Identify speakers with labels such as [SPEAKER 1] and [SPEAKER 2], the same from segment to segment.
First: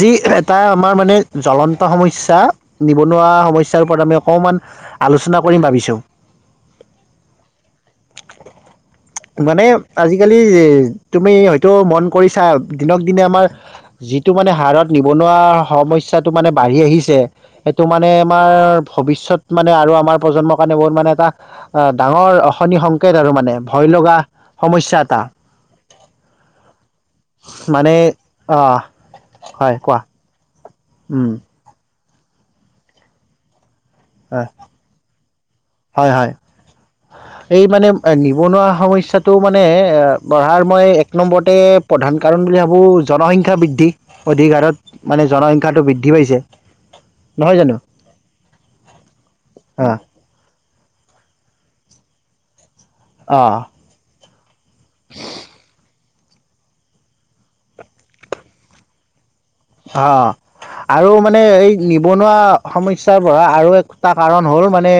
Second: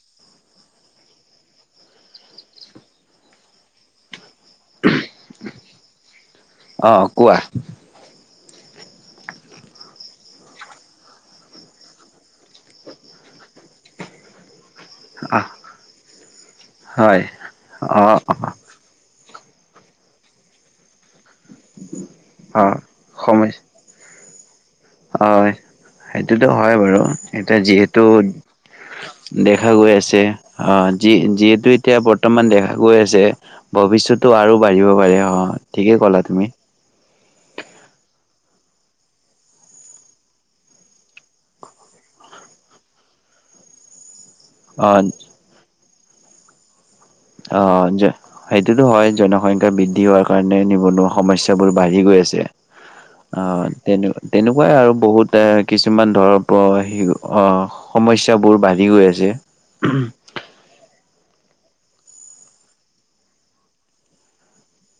[SPEAKER 1] যি এটা আমাৰ মানে জ্বলন্ত সমস্যা, নিবনুৱা সমস্যাৰ ওপৰত আমি। অকমান আলোচনা কৰিম ভাবিছো?
[SPEAKER 2] অ' কোৱা
[SPEAKER 1] মানে আজিকালি তুমি হয়তো মন কৰিছা দিনক দিনে আমাৰ যিটো মানে হাৰত। নিবনুৱা
[SPEAKER 2] আহ
[SPEAKER 1] সমস্্যাটো মানে বাঢ়ি আহিছে
[SPEAKER 2] হয়
[SPEAKER 1] এইটো মানে
[SPEAKER 2] অ'
[SPEAKER 1] আমাৰ
[SPEAKER 2] অ'
[SPEAKER 1] ভৱিষয়ত? মানে আৰু আমাৰ প্ৰজন্মৰ কাৰণে বহুত মানে তাক। ডাঙৰ অসনি
[SPEAKER 2] অ'
[SPEAKER 1] সংকেত আৰু মানে?
[SPEAKER 2] সমস্যা
[SPEAKER 1] হয় লগা। সমস্যা এটা
[SPEAKER 2] হয় সেইটোতো হয় বাৰু এতিয়া
[SPEAKER 1] মানে
[SPEAKER 2] যিহেতু
[SPEAKER 1] অ
[SPEAKER 2] দেখা
[SPEAKER 1] হয়
[SPEAKER 2] গৈ
[SPEAKER 1] কোৱা
[SPEAKER 2] আছে অ যি
[SPEAKER 1] উম
[SPEAKER 2] যিহেতু? এতিয়া বৰ্তমান দেখা গৈ আছে? ভৱিষ্যতটো
[SPEAKER 1] হয়
[SPEAKER 2] আৰু বাঢ়িব পাৰে হয়। ঠিকেই
[SPEAKER 1] হয়
[SPEAKER 2] ক'লা
[SPEAKER 1] হয়।
[SPEAKER 2] তুমি?
[SPEAKER 1] এই মানে নিবনুৱা সমস্াটো মানে এ বঢ়াৰ মই এক নম্বৰতে প্ৰধান কাৰণ বুলি ভাবো জনসংখ্য্া বৃদ্ধি। অধিক হাৰত
[SPEAKER 2] অ'
[SPEAKER 1] মানে জনসংখ্যাটো বৃদ্ধি? বুদ্ধি পাইছে? নহয়
[SPEAKER 2] অ
[SPEAKER 1] জানো
[SPEAKER 2] সেইটোতো হয় জনসংখ্যা
[SPEAKER 1] অঁ
[SPEAKER 2] বৃদ্ধি হোৱাৰ কাৰণে? কোনো সমস্যাবোৰ বাঢ়ি গৈ আছে? অ
[SPEAKER 1] অঁ
[SPEAKER 2] তেনে। তেনোক । আৰু বহুত এ কিছুমান? ধৰ সমস্যাবোৰ বাঢ়ি গৈ আছে?
[SPEAKER 1] হ। আৰু মানে এই নিবনুৱা সমস্যাৰ পৰা আৰু এটা কাৰণ হ'ল মানে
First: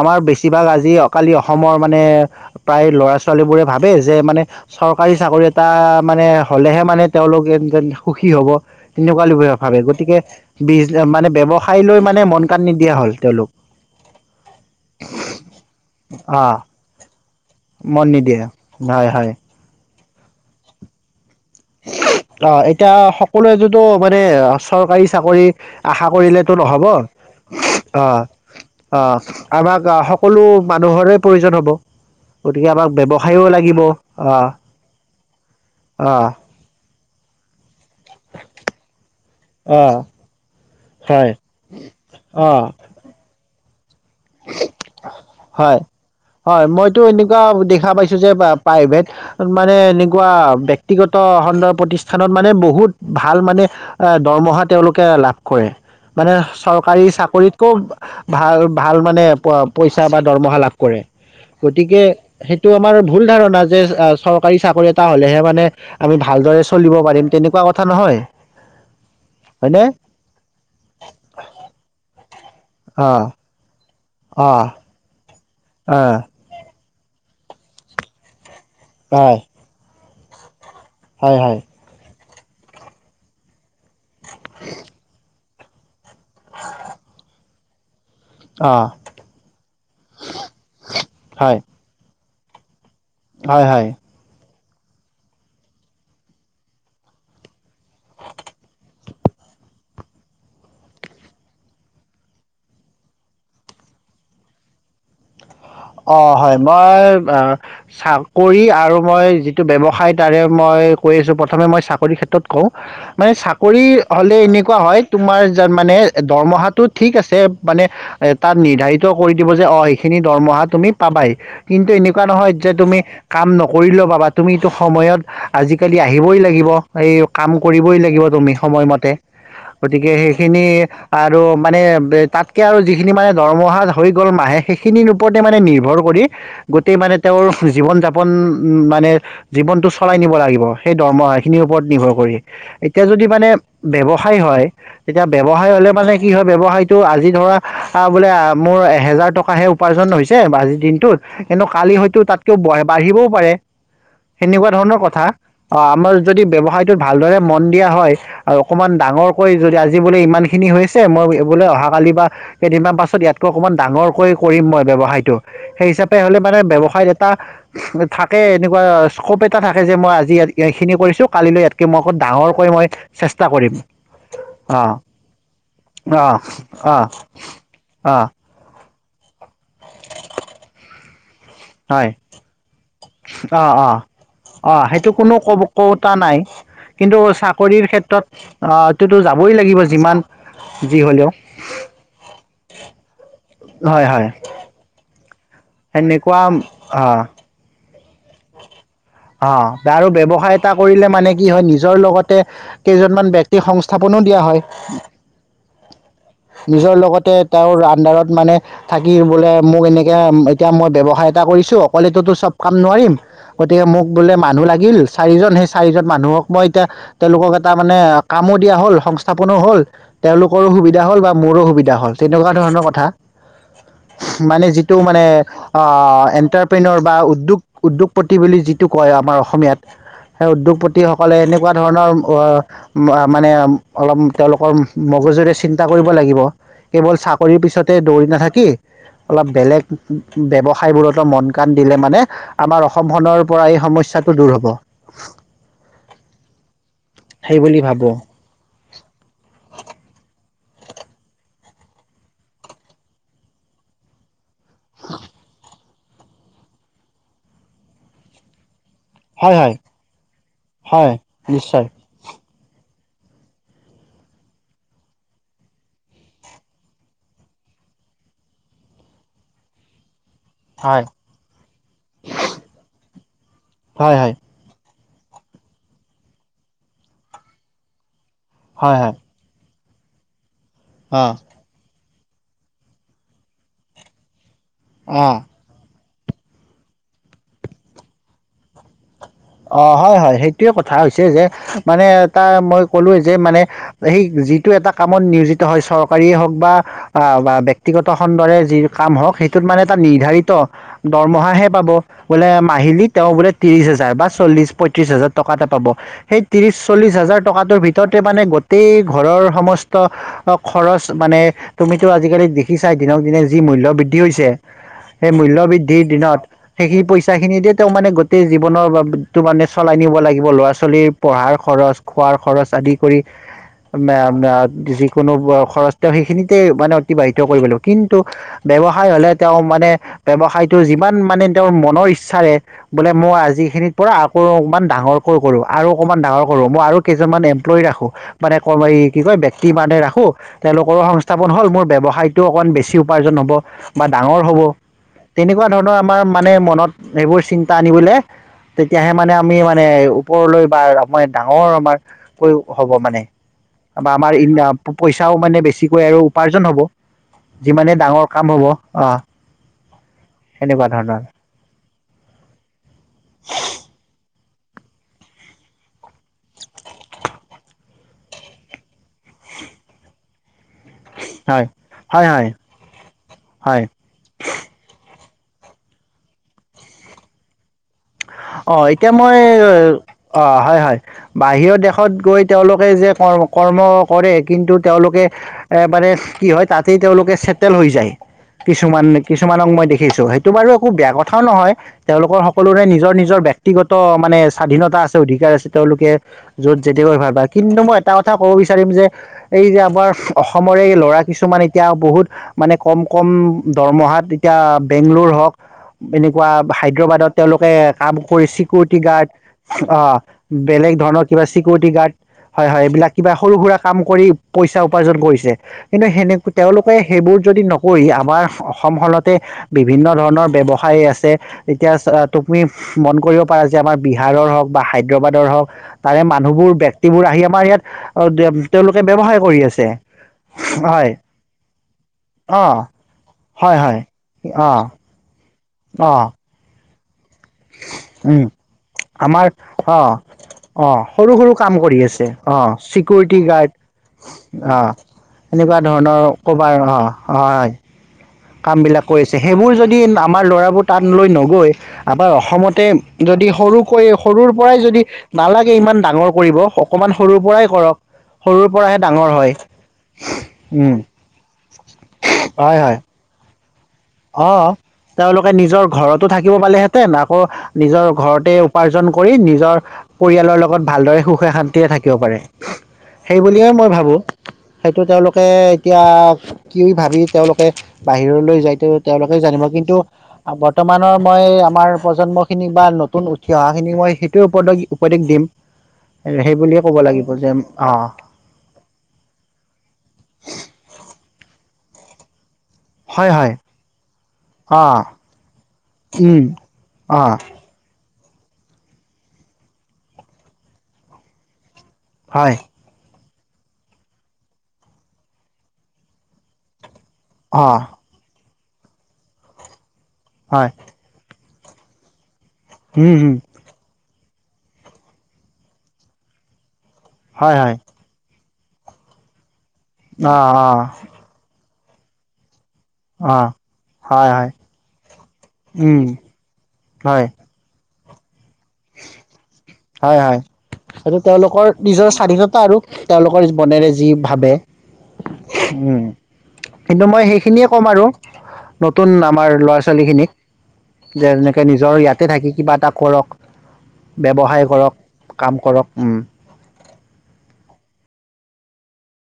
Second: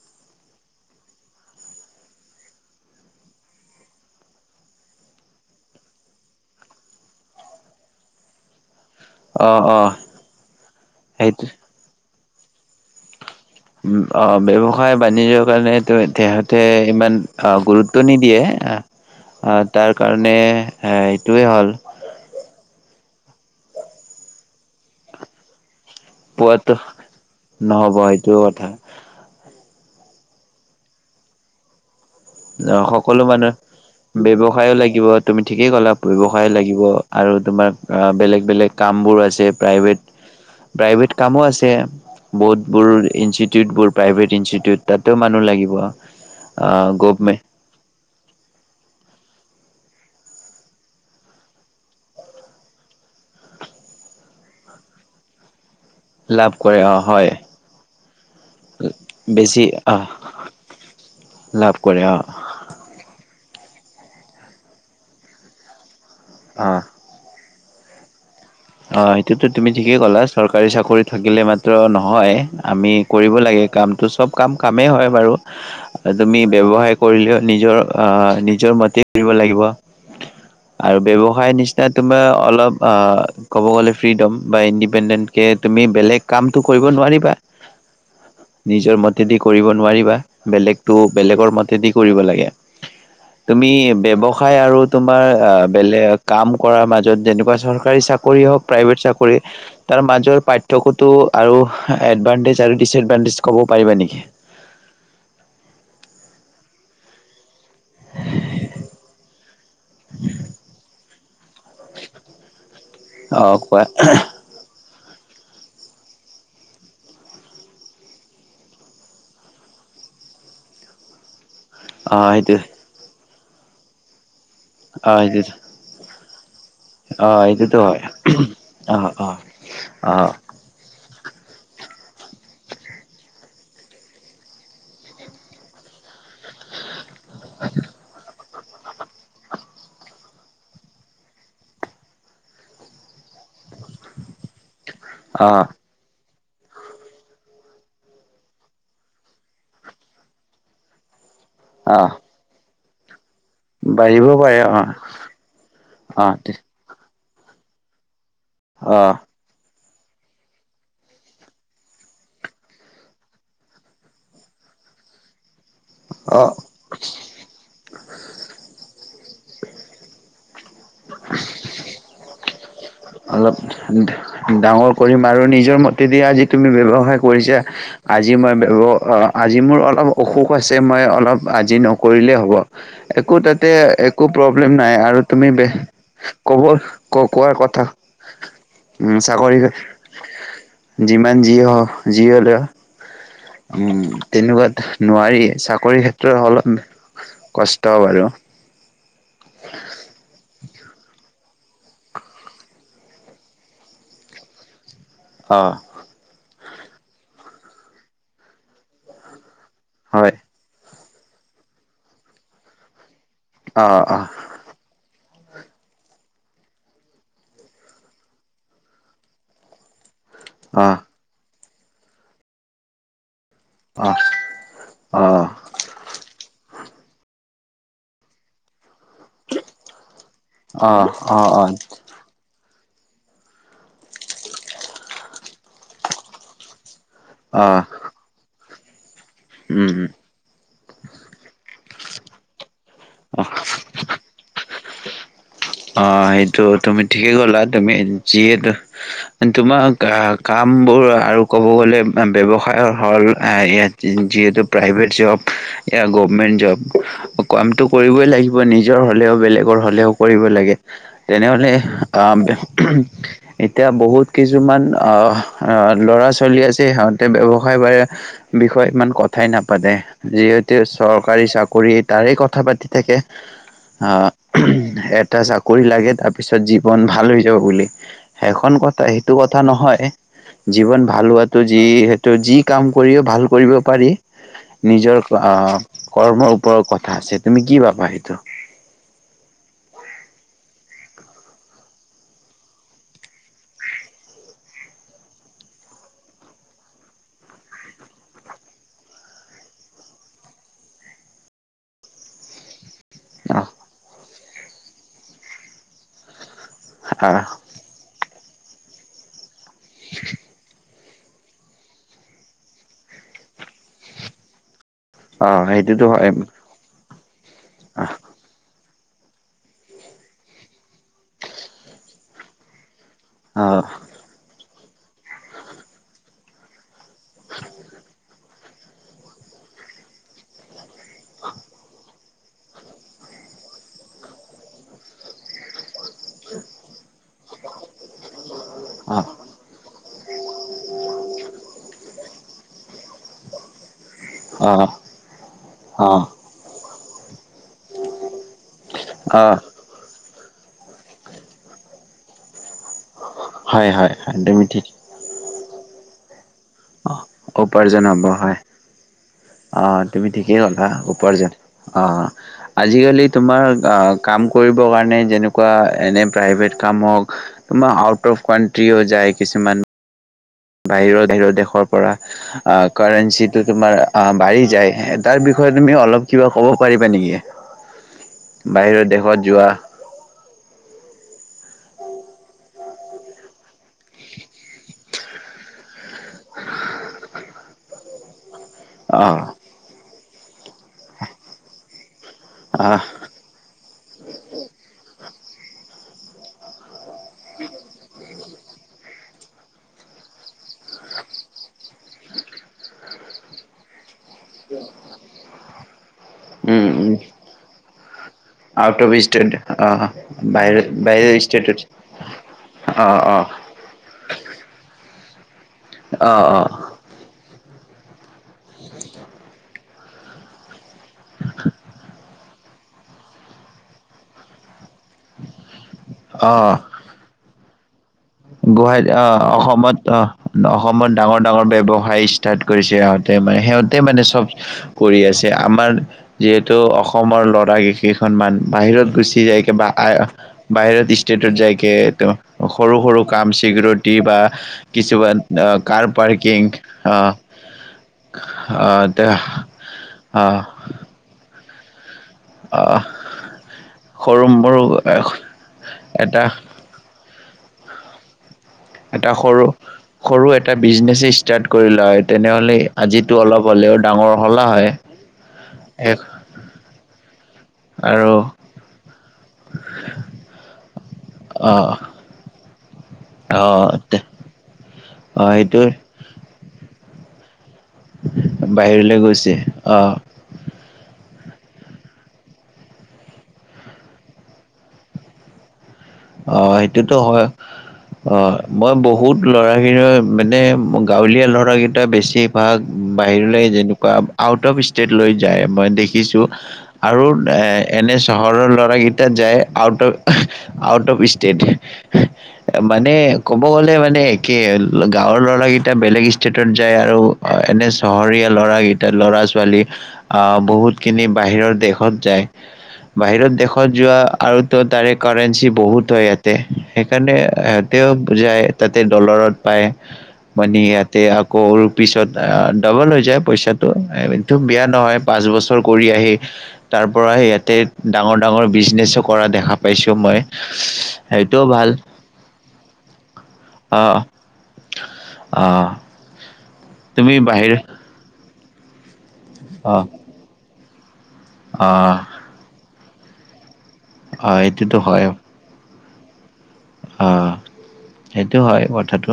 [SPEAKER 1] আমাৰ বেছিভাগ আজি অ কালি অসমৰ মানে প্ৰায় ল'ৰা ছোৱালীবোৰে ভাবে যে মানে চৰকাৰী চাকৰি এটা মানে হলেহে মানে তেওঁলোক সুখী হ'ব? তেনেকুৱা লোকে
[SPEAKER 2] অ'
[SPEAKER 1] ভাবে
[SPEAKER 2] অ'
[SPEAKER 1] গতিকে বিজ মানে
[SPEAKER 2] সেইটো
[SPEAKER 1] ব্যৱসায় লৈ মানে। মানে মন কান নিদিয়া হ'ল তেওঁলোক?
[SPEAKER 2] উম অ ব্যৱসায় বানিজ্যৰ কাৰনে
[SPEAKER 1] আহ
[SPEAKER 2] তেহঁতে ইমান? অ গুৰুত্ব
[SPEAKER 1] মন
[SPEAKER 2] নিদিয়ে
[SPEAKER 1] হয়
[SPEAKER 2] তাৰ। কাৰণে এ এইটোৱে হ'ল
[SPEAKER 1] উ অ এতিয়া। সকলোৱে যতো মানে চৰকাৰী চাকৰি? আশা কৰিলেতো
[SPEAKER 2] পোৱাতো
[SPEAKER 1] নহ'ব অ
[SPEAKER 2] নহ'ব এইটো কথা।
[SPEAKER 1] অ। আমাক সকলো মানুহৰে প্ৰয়োজন হ'ব। গতিকে
[SPEAKER 2] অ
[SPEAKER 1] আমাক
[SPEAKER 2] সকলো
[SPEAKER 1] ব্যৱসায়ও
[SPEAKER 2] মানুহ
[SPEAKER 1] লাগিব আহ
[SPEAKER 2] ব্যৱসায়ো লাগিব তুমি ঠিকেই ক'লা
[SPEAKER 1] আহ
[SPEAKER 2] ব্যৱসায় লাগিব? আৰু তোমাৰ অ বেলেগ বেলেগ কাম বোৰ আছে? যে
[SPEAKER 1] আহ
[SPEAKER 2] প্ৰাইভেট। প্ৰাইভেট
[SPEAKER 1] হয়
[SPEAKER 2] কামো আছে বহুত
[SPEAKER 1] আহ
[SPEAKER 2] বোৰ ই িব [inaudible] প্ৰাইভেট ইনষ্টিটিউট তাতো মানুহ লাগিব
[SPEAKER 1] হয় হয় মইতো
[SPEAKER 2] আ
[SPEAKER 1] এনেকুৱা দেখা পাইছো যে পায় মানে এনেকুৱা ব্যক্তিগত খণ্ড প্ৰতিষ্ঠানত মানে বহুত ভাল মানে দৰমহা তেওঁলোকে লাভ কৰে মানে
[SPEAKER 2] লাভ কৰে অ'
[SPEAKER 1] চৰকাৰী
[SPEAKER 2] হয়
[SPEAKER 1] চাকৰিতকও ভাল ভাল মানে
[SPEAKER 2] বেছি আহ
[SPEAKER 1] পইচা বা দৰমহা লাভ কৰে
[SPEAKER 2] লাভ কৰে
[SPEAKER 1] গতিকে
[SPEAKER 2] অ'
[SPEAKER 1] সেইটো আমাৰ ভুল ধাৰণা যে চৰকাৰী চাকৰি এটা হলেহে মানে আমি ভালদৰে
[SPEAKER 2] অ'।
[SPEAKER 1] চলিব পাৰিম তেনেকুৱা কথা নহয়
[SPEAKER 2] অ সেইটোতো তুমি
[SPEAKER 1] হয়নে
[SPEAKER 2] ঠিকেই কলা চৰকাৰী চাকৰি থাকিলে মাত্ৰ নহয় আমি
[SPEAKER 1] অঁ
[SPEAKER 2] কৰিব লাগে কাম তো চব কাম
[SPEAKER 1] অঁ
[SPEAKER 2] কামেই হয় বাৰু তুমি ব্যৱসায় কৰিলেও নিজৰ অ নি নিজৰ মতে কৰিব
[SPEAKER 1] অঁ
[SPEAKER 2] লাগিব উ [inaudible] আৰু
[SPEAKER 1] হয় হয়
[SPEAKER 2] ব্যৱসায়
[SPEAKER 1] হয়
[SPEAKER 2] নিচিনা তোমাৰ অলপ ক'ব গলে ফ্ৰীডম বা ইণ্ডিপেণ্ডেণ্ট তে তুমি বেলেগ কামটো কৰিব নোৱাৰিবা
[SPEAKER 1] অঁ
[SPEAKER 2] নিজৰ মতেদি কৰিব নোৱাৰিবা বেলেগটো বেলেগৰ
[SPEAKER 1] হয়
[SPEAKER 2] মতেদি কৰিব লাগে
[SPEAKER 1] হয়
[SPEAKER 2] তুমি
[SPEAKER 1] হয়
[SPEAKER 2] ব্যৱসা হয় আৰু তোমাৰ বেলেগ কাম কৰাৰ মাজত যেনেকুৱা চৰকাৰী চাকৰি ৰি কৰি আহক প্ৰাইভেট চাকৰি, তাৰ মাজৰ পাৰ্থক্য টো আৰু এডভাইন্তেজ আৰু দিছএডভাইন্তেজ কব পাৰিবা নেকি?
[SPEAKER 1] অ' হয়, মই চাকৰি আৰু মই যিটো ব্যৱসায় তাৰে মই কৈ আছোঁ। প্ৰথমে মই চাকৰিৰ ক্ষেত্ৰত কওঁ মানে
[SPEAKER 2] অ কোৱা
[SPEAKER 1] চাকৰি হ'লে, । এনেকুৱা হয় তোমাৰ য মানে দৰমহাটো ঠিক আছে মানে এ তাত নিৰ্ধাৰিত কৰি দিব, যে, অ' সেইখিনি দৰমহা তুমি পাবাই কিন্তু
[SPEAKER 2] অ
[SPEAKER 1] এনেকুৱা নহয়
[SPEAKER 2] সেইটো
[SPEAKER 1] যে তুমি কাম নকৰিলেও বাবা তুমি এইটো
[SPEAKER 2] অ
[SPEAKER 1] সময়ত,
[SPEAKER 2] সেইটো
[SPEAKER 1] আজিকালি আহিবই লাগিব। এই
[SPEAKER 2] অ
[SPEAKER 1] কাম
[SPEAKER 2] সেইটোতো
[SPEAKER 1] কৰিবই
[SPEAKER 2] হয়
[SPEAKER 1] লাগিব, তুমি
[SPEAKER 2] অ
[SPEAKER 1] সময়মতে,
[SPEAKER 2] অ
[SPEAKER 1] গতিকে
[SPEAKER 2] অ
[SPEAKER 1] সেইখিনি আৰু মানে তাতকে আৰু যিখিনি মানে দৰমহা হৈ গ'ল, মাহে সেইখিনিৰ ওপৰত মানে নিৰ্ভৰ কৰি--। গোটেই মানে, তেওঁৰ জীৱন যাপন উ, মানে জীৱনতটো চলাই নিব লাগিব সেই দৰমহা খিনিৰ ওপৰত নিৰ্ভৰ কৰি এতিয়া যদি মানে ব্যৱসায় । বৱসায় হয়, তেতিয়া
[SPEAKER 2] অ
[SPEAKER 1] ব্যৱসায় হলে মানে--। কি হয়, ব্যৱসায়টো আজি ধৰা বোলে মোৰ এ হেজাৰ টকাহে উপাৰ্জন হৈছে--। আজিৰ দিনটোত--। কিন্ত কালি
[SPEAKER 2] অ
[SPEAKER 1] হয়তো তাতকেও ব--। বাঢ়িব পাৰে
[SPEAKER 2] বাঢ়িব পাৰে অ
[SPEAKER 1] সেনেকুৱা ধৰণৰ কথা, আমাৰ যদি ব্যৱসায় তোত ভালদৰে মন দিয়া হয়, আৰু অকণমান
[SPEAKER 2] অ
[SPEAKER 1] ডাঙৰকৈ, যদি আজি আজি বোলে ইমানখিনি হৈছে মই বোলে, অহাকালি বা কেইদিনমান পাছত ইয়াতকৈ অকণমান ডাঙৰক কৰিম মই ব্যৱসায়টো টো। সেই হিচাপে হলে
[SPEAKER 2] অ অ
[SPEAKER 1] মানে ব্যৱসায়ত এটা থাকে, এনেকুৱা--। স্ক'প এটা থাকে, যে মই আজি এইখিনি কৰিছো কালিলৈ ইয়াতকৈ মই অকৌ ডাঙৰ হয় মই [unintelligible]
[SPEAKER 2] অলপ
[SPEAKER 1] কৰিম
[SPEAKER 2] ডাঙৰ
[SPEAKER 1] অঁ
[SPEAKER 2] কৰিম আৰু নিজৰ মতে দিয়ে
[SPEAKER 1] অঁ
[SPEAKER 2] আজি তুমি
[SPEAKER 1] অঁ
[SPEAKER 2] ব্যৱসায় কৰিছা,
[SPEAKER 1] অঁ
[SPEAKER 2] আজি মই বৱ অঁ, আজি মোৰ অলপ অসুখ আছে মই অলপ--। আজি
[SPEAKER 1] হয়
[SPEAKER 2] নকৰিলেই হ'ব। একো তাতে
[SPEAKER 1] অঁ অঁ
[SPEAKER 2] একো প্ৰব্লেম
[SPEAKER 1] অঁ
[SPEAKER 2] নাই
[SPEAKER 1] সেইটো
[SPEAKER 2] আৰু
[SPEAKER 1] কোনো ক
[SPEAKER 2] তুমি ব
[SPEAKER 1] কওঁতা নাই
[SPEAKER 2] ক'ব ক
[SPEAKER 1] কিন্তু
[SPEAKER 2] কোৱাৰ কথা।
[SPEAKER 1] চাকৰিৰ ক্ষেত্ৰত তোতো
[SPEAKER 2] উম'
[SPEAKER 1] যাবই
[SPEAKER 2] চাকৰি
[SPEAKER 1] লাগিব যিমান যি হ'লেও
[SPEAKER 2] যিমান যি হ যি হলেও--।
[SPEAKER 1] হয়
[SPEAKER 2] উম'
[SPEAKER 1] হয়
[SPEAKER 2] তেনেকুৱা। নোৱাৰি। চাকৰি ক্ষেত্ৰত
[SPEAKER 1] সেনেকুৱা
[SPEAKER 2] অলপ
[SPEAKER 1] অ
[SPEAKER 2] কষ্ট, । ত', বাৰু।
[SPEAKER 1] অ', আৰু ব্যবসায় এটা কৰিলে মানে, কি', হয়, নিজৰ লগতে কেইজনমান ব্যক্তি সংস্থাপনো দিয়া হয়।
[SPEAKER 2] অ',
[SPEAKER 1] নিজৰ লগতে তেওঁৰ আণ্ডাৰত মানে থাকি বোলে, মোক এনেকে,
[SPEAKER 2] হয়
[SPEAKER 1] এতিয়া মই', ব্যৱসায়, এটা কৰিছো, অকলেতোতো চব কাম নোৱাৰিম। গতিকে
[SPEAKER 2] অ
[SPEAKER 1] মোক
[SPEAKER 2] অ
[SPEAKER 1] বোলে মানুহ লাগিল, চাৰিজন সেই চাৰিজন মানুহক মই এতিয়া তেওঁলোকক এটা মানে কামো দিয়া হ'ল, সংস্থাপনো হল তেওঁলোকৰো
[SPEAKER 2] অ অ অ
[SPEAKER 1] সুবিধা হ'ল- বা মোৰো সুবিধা, এতিয়া হ'ল-তেনেকুৱা ধৰণৰ কথা, মানে যিটো মানে অ', এণ্টাৰ, পেনৰ বা উদ্যোগ-উদ্যোগ, প্ৰতি বুলি, টো', -কয়', আমাৰ অসমীয়াত সেই
[SPEAKER 2] অ
[SPEAKER 1] উদ্যোগপতিসকলে
[SPEAKER 2] অ অ
[SPEAKER 1] এনেকুৱা ধৰণৰ ৱ', মানে অলপ তেওঁলোকৰ মগজুৰে চিন্তা কৰিব লাগিব। কেৱল চাকৰিৰ
[SPEAKER 2] অ
[SPEAKER 1] পিছতে দৌৰি নাথাকি, অলপ বেলেগ
[SPEAKER 2] উম
[SPEAKER 1] ব্যৱসায় বোৰতো মন কান, দিলে মানে আমাৰ, সমখনৰ পৰা এই সমস্যাটো দূৰ হ'ব। উঃ [unintelligible]
[SPEAKER 2] অ', সেইটো তুমি', ঠিকেই ক'লা
[SPEAKER 1] বুলি
[SPEAKER 2] তুমি
[SPEAKER 1] ভাবোঁ
[SPEAKER 2] যিহেতু তোমাৰ গা, কামবোৰ আৰু ক'ব গ'লে ব্যৱসায়ৰ হ'ল- যিহেতু প্ৰাইভেট জব, ইয়া গভমেন্ট জব কামটো কৰিবই লাগিব নিজে। নিজৰ হলেও,
[SPEAKER 1] হয় হয়
[SPEAKER 2] বেলেগৰ হলেও কৰিব লাগে।
[SPEAKER 1] হয়
[SPEAKER 2] তেনেহ'লে
[SPEAKER 1] নিশ্চয়
[SPEAKER 2] আহ', এতিয়া বহুত কিছুমান অ', ল'ৰা ছোৱালী আছে, সিহঁতে ব্যৱসায় বাহিৰে বিষয়ে ইমান কথাই নাপাতে। যিহেতু
[SPEAKER 1] হয়
[SPEAKER 2] চৰকাৰী চাকৰি তাৰে কথা পাতি থাকে।
[SPEAKER 1] হয়
[SPEAKER 2] অ',
[SPEAKER 1] হয়
[SPEAKER 2] হেত, [unintelligible] এটা চাকৰি লাগে তাৰ পিছত জীৱন ভাল হৈ যাব বুলি। সেইখন
[SPEAKER 1] হয়
[SPEAKER 2] কথা,
[SPEAKER 1] হয়
[SPEAKER 2] সেইটো কথা নহয়। এ', জীৱন ভাল
[SPEAKER 1] অঁ
[SPEAKER 2] হোৱাটো যি ত' যি কাম কৰিও ভাল কৰিব পাৰি নিজৰ
[SPEAKER 1] অঁ
[SPEAKER 2] কাঁ অ অ কৰ্মৰ ওপৰত কথা আছে তুমি কি পাবা সেইটো?
[SPEAKER 1] অ ', হয়- হয় সেইটোৱে কথা হৈছে যে মানে এটা মই কলোৱেই যে মানে সেই যিটো এটা কামত নিয়োজিত হয় চৰকাৰীয়ে হওক বা ব্যক্তিগত খণ্ডৰে যি কাম হওক সেইটোত মানে এটা নিৰ্ধাৰিত দৰমহাহে পাব বোলে মাহিলীত তেওঁ বোলে
[SPEAKER 2] অহ
[SPEAKER 1] ত্ৰিছ হাজাৰ বা চল্লিছ পঁয়ত্ৰিছ হাজাৰ টকা এটা পাব সেই ত্ৰিছ চল্লিছ হাজাৰ
[SPEAKER 2] আহ
[SPEAKER 1] টকাৰটো ভিতৰতে মানে গোটেই ঘৰৰ সমষ্টি ভিতৰত বা খৰচ, মানে তুমিতো আজিকালি দেখিছাই দিনক দিনে যি মূল্য বৃদ্ধি হৈছে। এই মূল্য
[SPEAKER 2] অহ
[SPEAKER 1] বৃদ্ধিৰ
[SPEAKER 2] সেইটোতো হয়
[SPEAKER 1] দিনত সেইখিনি পইচা পিইচা খিনি দিয় তেওঁ মানে
[SPEAKER 2] অহ
[SPEAKER 1] গোটেই জীৱনৰ বাবে সেইতো মানে চলাই নিব লাগিব ল'ৰা ছোৱালীৰ পঢ়াৰ খৰচ খোৱাৰ খৰচ আদি কৰি আ' মে ম ', যিকোনো হোৱা খৰচ তেওঁ সেইখিনিতে মানে অতিবাহিত কৰি লাগিব কিন্তু ব্যৱসায় হলে তেওঁ মানে ব্যৱসায়ত তেওঁ যিমান মানে তেওঁৰ মনৰ ইচ্ছা বিচাৰে বোলে মই আজি খিনিত পৰা আকৌ অকমান ডাঙৰকৈ কৰোঁ আৰু অকণমান ডাঙৰ কৰোঁ মই আৰু কেইজনমান এমপ্লেয় ৰাখো মানে ক কি
[SPEAKER 2] অহ
[SPEAKER 1] কয় ব্যক্তি মানে ৰাখো তেওঁলোকৰো সংস্থাপন হল মোৰ ব্যৱসায়তো অকমান বেছি উপাৰ্জন হ'ব বা ডাঙৰ হ'ব
[SPEAKER 2] অহ
[SPEAKER 1] তেনেকুৱা ধৰণৰ আমাৰ
[SPEAKER 2] অহ
[SPEAKER 1] মানে মনত এইবোৰ চিন্তা আনিবলৈ, তেতিয়াহে মানে আমি
[SPEAKER 2] অহ
[SPEAKER 1] মানে ওপৰলৈ বা আৰু মই ডাঙৰ আমাৰ হ'ব মানে
[SPEAKER 2] হয়
[SPEAKER 1] বা আমা
[SPEAKER 2] হয়
[SPEAKER 1] আমাৰ
[SPEAKER 2] হয়
[SPEAKER 1] পইচাও মানে বেছি কৈ আৰু' উপাৰ্জন হ'ব
[SPEAKER 2] অ '
[SPEAKER 1] যিমানে
[SPEAKER 2] উপাৰ্জন
[SPEAKER 1] ডাঙৰ
[SPEAKER 2] হ'ব
[SPEAKER 1] কাম
[SPEAKER 2] হয়
[SPEAKER 1] অ
[SPEAKER 2] অ ' তুমি ঠিকেই
[SPEAKER 1] সেনেকুৱা
[SPEAKER 2] ক'লা
[SPEAKER 1] ধৰণৰ
[SPEAKER 2] উপাৰ্জন অ 'আজিকালি তোমাৰ। কাম কৰিবৰ কাৰণে যেনেকুৱা এনে প্ৰাইভেট কাম হঁ ওখ মানে আউট অফ কাণ্ট্ৰিও যায় কিছুমান বাহিৰৰ -বাহিৰৰ
[SPEAKER 1] হয়
[SPEAKER 2] দেশৰ পৰা
[SPEAKER 1] হয় হয়
[SPEAKER 2] কাৰেঞ্চিটো
[SPEAKER 1] হয়
[SPEAKER 2] তোমাৰ আহ বাঢ়ি যায় তাৰ বিষয়ে তুমি অলপ কিবা ক'ব পাৰিবা নেকি?
[SPEAKER 1] অ
[SPEAKER 2] বাহিৰৰ
[SPEAKER 1] এতিয়া মই
[SPEAKER 2] দেশত যোৱা
[SPEAKER 1] অ হয় হয় বাহিৰৰ দেশ দেশত গৈ তেওঁলোকে যে কৰ্ম কৰে। কিন্তু তেওঁলোকে এ মানে কি হয় তাতেই তেওঁলোকে চেক তেল হৈ যায়। কিছুমান
[SPEAKER 2] অ
[SPEAKER 1] কিছুমানক মই দেখিছো সেই। তোমাৰো বেয়া কথাও নহয়, তেওঁলোকৰ সকলোৰে
[SPEAKER 2] অ
[SPEAKER 1] নিজ ব্যক্তিগত মানে স্বাধীনতা আছে। অধিকাৰ আছে তেওঁলোকে য'ত কিহৰ ভাত বাকি দিনটো এটাও কথা ক'ব বিচাৰিম যে এই যে আমাৰ অসমৰে এই ল'ৰা কিছুমান এতিয়া বহুত মানে কম কম দৰমহাত। এতিয়া বেংলোৰ হওক এনেকুৱা
[SPEAKER 2] উম উম
[SPEAKER 1] হায়দৰাবাদত তেওঁলোকে। কাম কৰি security
[SPEAKER 2] out of
[SPEAKER 1] guard
[SPEAKER 2] state
[SPEAKER 1] অ
[SPEAKER 2] বাহিৰ
[SPEAKER 1] বেলেগ ধৰণৰ
[SPEAKER 2] বাহিৰৰ
[SPEAKER 1] কিবা
[SPEAKER 2] ষ্টেটত
[SPEAKER 1] চিকিউৰিটি গাৰ্ড হয় হয়
[SPEAKER 2] অ
[SPEAKER 1] এইবিলাক কিবা
[SPEAKER 2] অ
[SPEAKER 1] সৰু সুৰা কাম কৰি পইচা উপাৰ্জন কৰিছে। যে কিন্তু
[SPEAKER 2] অ
[SPEAKER 1] সেনেক তেওঁলোকে সেইবোৰ যদি ন কৰি আমাৰ অসম খনতে বিভিন্ন ধৰণৰ ব্যৱহাৰ খাই আছে এতিয়া তুমি- মন কৰিব পাৰা যে আমাৰ বিহাৰৰ হওক বা হায়দৰাবাদৰ হওক তাৰে
[SPEAKER 2] অ অ
[SPEAKER 1] মানুহবোৰ ব্যক্তিবোৰ আহি। আমাৰ ইয়াত তেওঁলোকে
[SPEAKER 2] গুৱাহাটী অ
[SPEAKER 1] ব্যৱসায় কৰি আছে
[SPEAKER 2] অসমত অ
[SPEAKER 1] হয়
[SPEAKER 2] অসমত ডাঙৰ ডাঙৰ ব্যৱসায় ষ্টাৰ্ট
[SPEAKER 1] অঁ
[SPEAKER 2] কৰিছে, সিহতে মানে
[SPEAKER 1] হয়
[SPEAKER 2] সিহঁতে
[SPEAKER 1] হয়
[SPEAKER 2] মানে চব
[SPEAKER 1] অঁ
[SPEAKER 2] কৰি আছে। যে আমাৰ
[SPEAKER 1] অঁ
[SPEAKER 2] যিহেতু অসম। অসমৰ ল'ৰা কেই কেইখনমান বাহিৰত গুচি
[SPEAKER 1] আমাৰ
[SPEAKER 2] যাইকে বা
[SPEAKER 1] অঁ অ
[SPEAKER 2] বাহিৰত
[SPEAKER 1] সৰু সৰু
[SPEAKER 2] ষ্টেটত
[SPEAKER 1] কাম
[SPEAKER 2] যাইকে
[SPEAKER 1] কৰি আছে
[SPEAKER 2] তেওঁ অ সৰু সৰু
[SPEAKER 1] চিকিউৰিটি
[SPEAKER 2] কাম
[SPEAKER 1] গাৰ্ড
[SPEAKER 2] চিকিউৰিটি বা
[SPEAKER 1] অ
[SPEAKER 2] কিছুমান
[SPEAKER 1] এনেকুৱা
[SPEAKER 2] কাৰ
[SPEAKER 1] ধৰণৰ
[SPEAKER 2] পাৰ্কিং।
[SPEAKER 1] ক'বাৰ অ হয় কাম বিলাক
[SPEAKER 2] আহ
[SPEAKER 1] কৰিছে সেইবোৰ যদি আমাৰ
[SPEAKER 2] আহ
[SPEAKER 1] ল'ৰাবোৰ তাত লৈ নগৈ। আমাৰ অসমতে
[SPEAKER 2] আহ
[SPEAKER 1] যদি সৰুকৈ
[SPEAKER 2] সৰু
[SPEAKER 1] সৰুৰ পৰাই
[SPEAKER 2] মৰু
[SPEAKER 1] যদি নালাগে ইমান ডাঙৰ
[SPEAKER 2] এটা
[SPEAKER 1] কৰিব অকণমান সৰুৰ পৰাই। কৰক সৰুৰ পৰাহে ডাঙৰ
[SPEAKER 2] এটা
[SPEAKER 1] হয়
[SPEAKER 2] সৰু সৰু এটা
[SPEAKER 1] উম
[SPEAKER 2] বিজনেচ ষ্টাৰ্ট। কৰি ল হয় তেনেহ'লে
[SPEAKER 1] হয় হয়
[SPEAKER 2] আজিতো অলপ হ'লেও ডাঙৰ
[SPEAKER 1] অ
[SPEAKER 2] হ'লা হয়
[SPEAKER 1] তেওঁলোকে নিজৰ
[SPEAKER 2] শেষ
[SPEAKER 1] ঘৰতো থাকিব পালেহেঁতেন আকৌ নিজৰ
[SPEAKER 2] আৰু
[SPEAKER 1] ঘৰতে উপাৰ্জন কৰি নিজৰ পৰিয়ালৰ লগত ভালদৰে সুখে শান্তিৰে
[SPEAKER 2] আহ
[SPEAKER 1] থাকিব পাৰে। সেই
[SPEAKER 2] আহ
[SPEAKER 1] বুলিয়ে মই
[SPEAKER 2] আহ
[SPEAKER 1] ভাবোঁ সেইটো তেওঁলোকে
[SPEAKER 2] সেইটো
[SPEAKER 1] এতিয়া। কি ভাবি তেওঁলোকে বাহিৰলৈ যাইতে
[SPEAKER 2] বাহিৰলৈ
[SPEAKER 1] তেওঁলোকে
[SPEAKER 2] গৈছে
[SPEAKER 1] জানিব কিন্তু
[SPEAKER 2] আহ
[SPEAKER 1] বৰ্তমানৰ মই আমাৰ প্ৰজন্ম খিনি বা নতুন উঠি অহা খিনিক মই সেইটোোৱে উপদেশ দিম
[SPEAKER 2] অ
[SPEAKER 1] সেই বুলিয়ে ক'ব
[SPEAKER 2] সেইটোতো
[SPEAKER 1] লাগিব
[SPEAKER 2] হয়
[SPEAKER 1] যে
[SPEAKER 2] অ মই বহুত লৰা মানে গাঁৱলীয়া লৰাকেইটা বেছি বা
[SPEAKER 1] হয় হয়
[SPEAKER 2] বাহিৰলৈ যেনেকুৱা আউট অফ
[SPEAKER 1] অ
[SPEAKER 2] ষ্টেট লৈ যায় মই দেখিছো
[SPEAKER 1] উম অ
[SPEAKER 2] আৰু এ এন এছ চহৰৰ ল'ৰাকেইটা যায় out of out of state
[SPEAKER 1] হয়
[SPEAKER 2] মানে ক'ব গ'লে মানে একে গাঁৱৰ ল'ৰা কেইটা বেলেগ ষ্টেটত আৰু
[SPEAKER 1] অ
[SPEAKER 2] এনে চহৰীয়া ল'ৰাৰাকেইটা ল'ৰা ছোৱালী অ
[SPEAKER 1] হয়
[SPEAKER 2] বহুত খিনি বাহিৰৰ দেশত যায়
[SPEAKER 1] উম হম
[SPEAKER 2] বাহিৰত দেশত যোৱা আৰু তো তাৰে কাৰেন চি বহুত হয় ইয়াতে সেইকাৰণে
[SPEAKER 1] হয়
[SPEAKER 2] এ
[SPEAKER 1] হয়
[SPEAKER 2] তেওঁ যায় তাতে দলৰত পায়
[SPEAKER 1] অ অ
[SPEAKER 2] মানে ইয়াতে আকৌ পিছত ডাবল হৈ
[SPEAKER 1] অ
[SPEAKER 2] যায় পইচাটো
[SPEAKER 1] হয় হয়
[SPEAKER 2] এইটো বিয়া নহয় পাঁচ বছৰ
[SPEAKER 1] উম
[SPEAKER 2] কৰি আহি তাৰ
[SPEAKER 1] হয়
[SPEAKER 2] পৰাৰা ইয়াতে ডাঙৰ ডাঙৰ বিজনেছো কৰা দেখা পাইছোঁ মই
[SPEAKER 1] আৰু
[SPEAKER 2] সেইটোও
[SPEAKER 1] তেওঁলোকৰ
[SPEAKER 2] ভাল
[SPEAKER 1] নিজৰ স্বাধীনতা আৰু তেওঁলোকৰ মনেৰে
[SPEAKER 2] অ
[SPEAKER 1] যি ভাবে
[SPEAKER 2] অ
[SPEAKER 1] উম কিন্তু মই
[SPEAKER 2] তুমি
[SPEAKER 1] সেইখিনিয়ে
[SPEAKER 2] বাহিৰ
[SPEAKER 1] ক'ম আৰু নতুন নাম আমাৰ ল'ৰা
[SPEAKER 2] অ
[SPEAKER 1] ছোৱালীখিনিক যে এনেকে
[SPEAKER 2] অ
[SPEAKER 1] নিজৰ ইয়াতে থাকি কিবা এটা কৰক
[SPEAKER 2] অ
[SPEAKER 1] ব্যৱসায়
[SPEAKER 2] এইটোতো
[SPEAKER 1] কৰক
[SPEAKER 2] হয়
[SPEAKER 1] কাম কৰক উম
[SPEAKER 2] অ সেইটো হয় কথাটো।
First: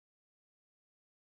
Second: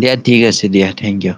[SPEAKER 2] দিয়া ঠিক আছে দিয়া থেংক ইউ।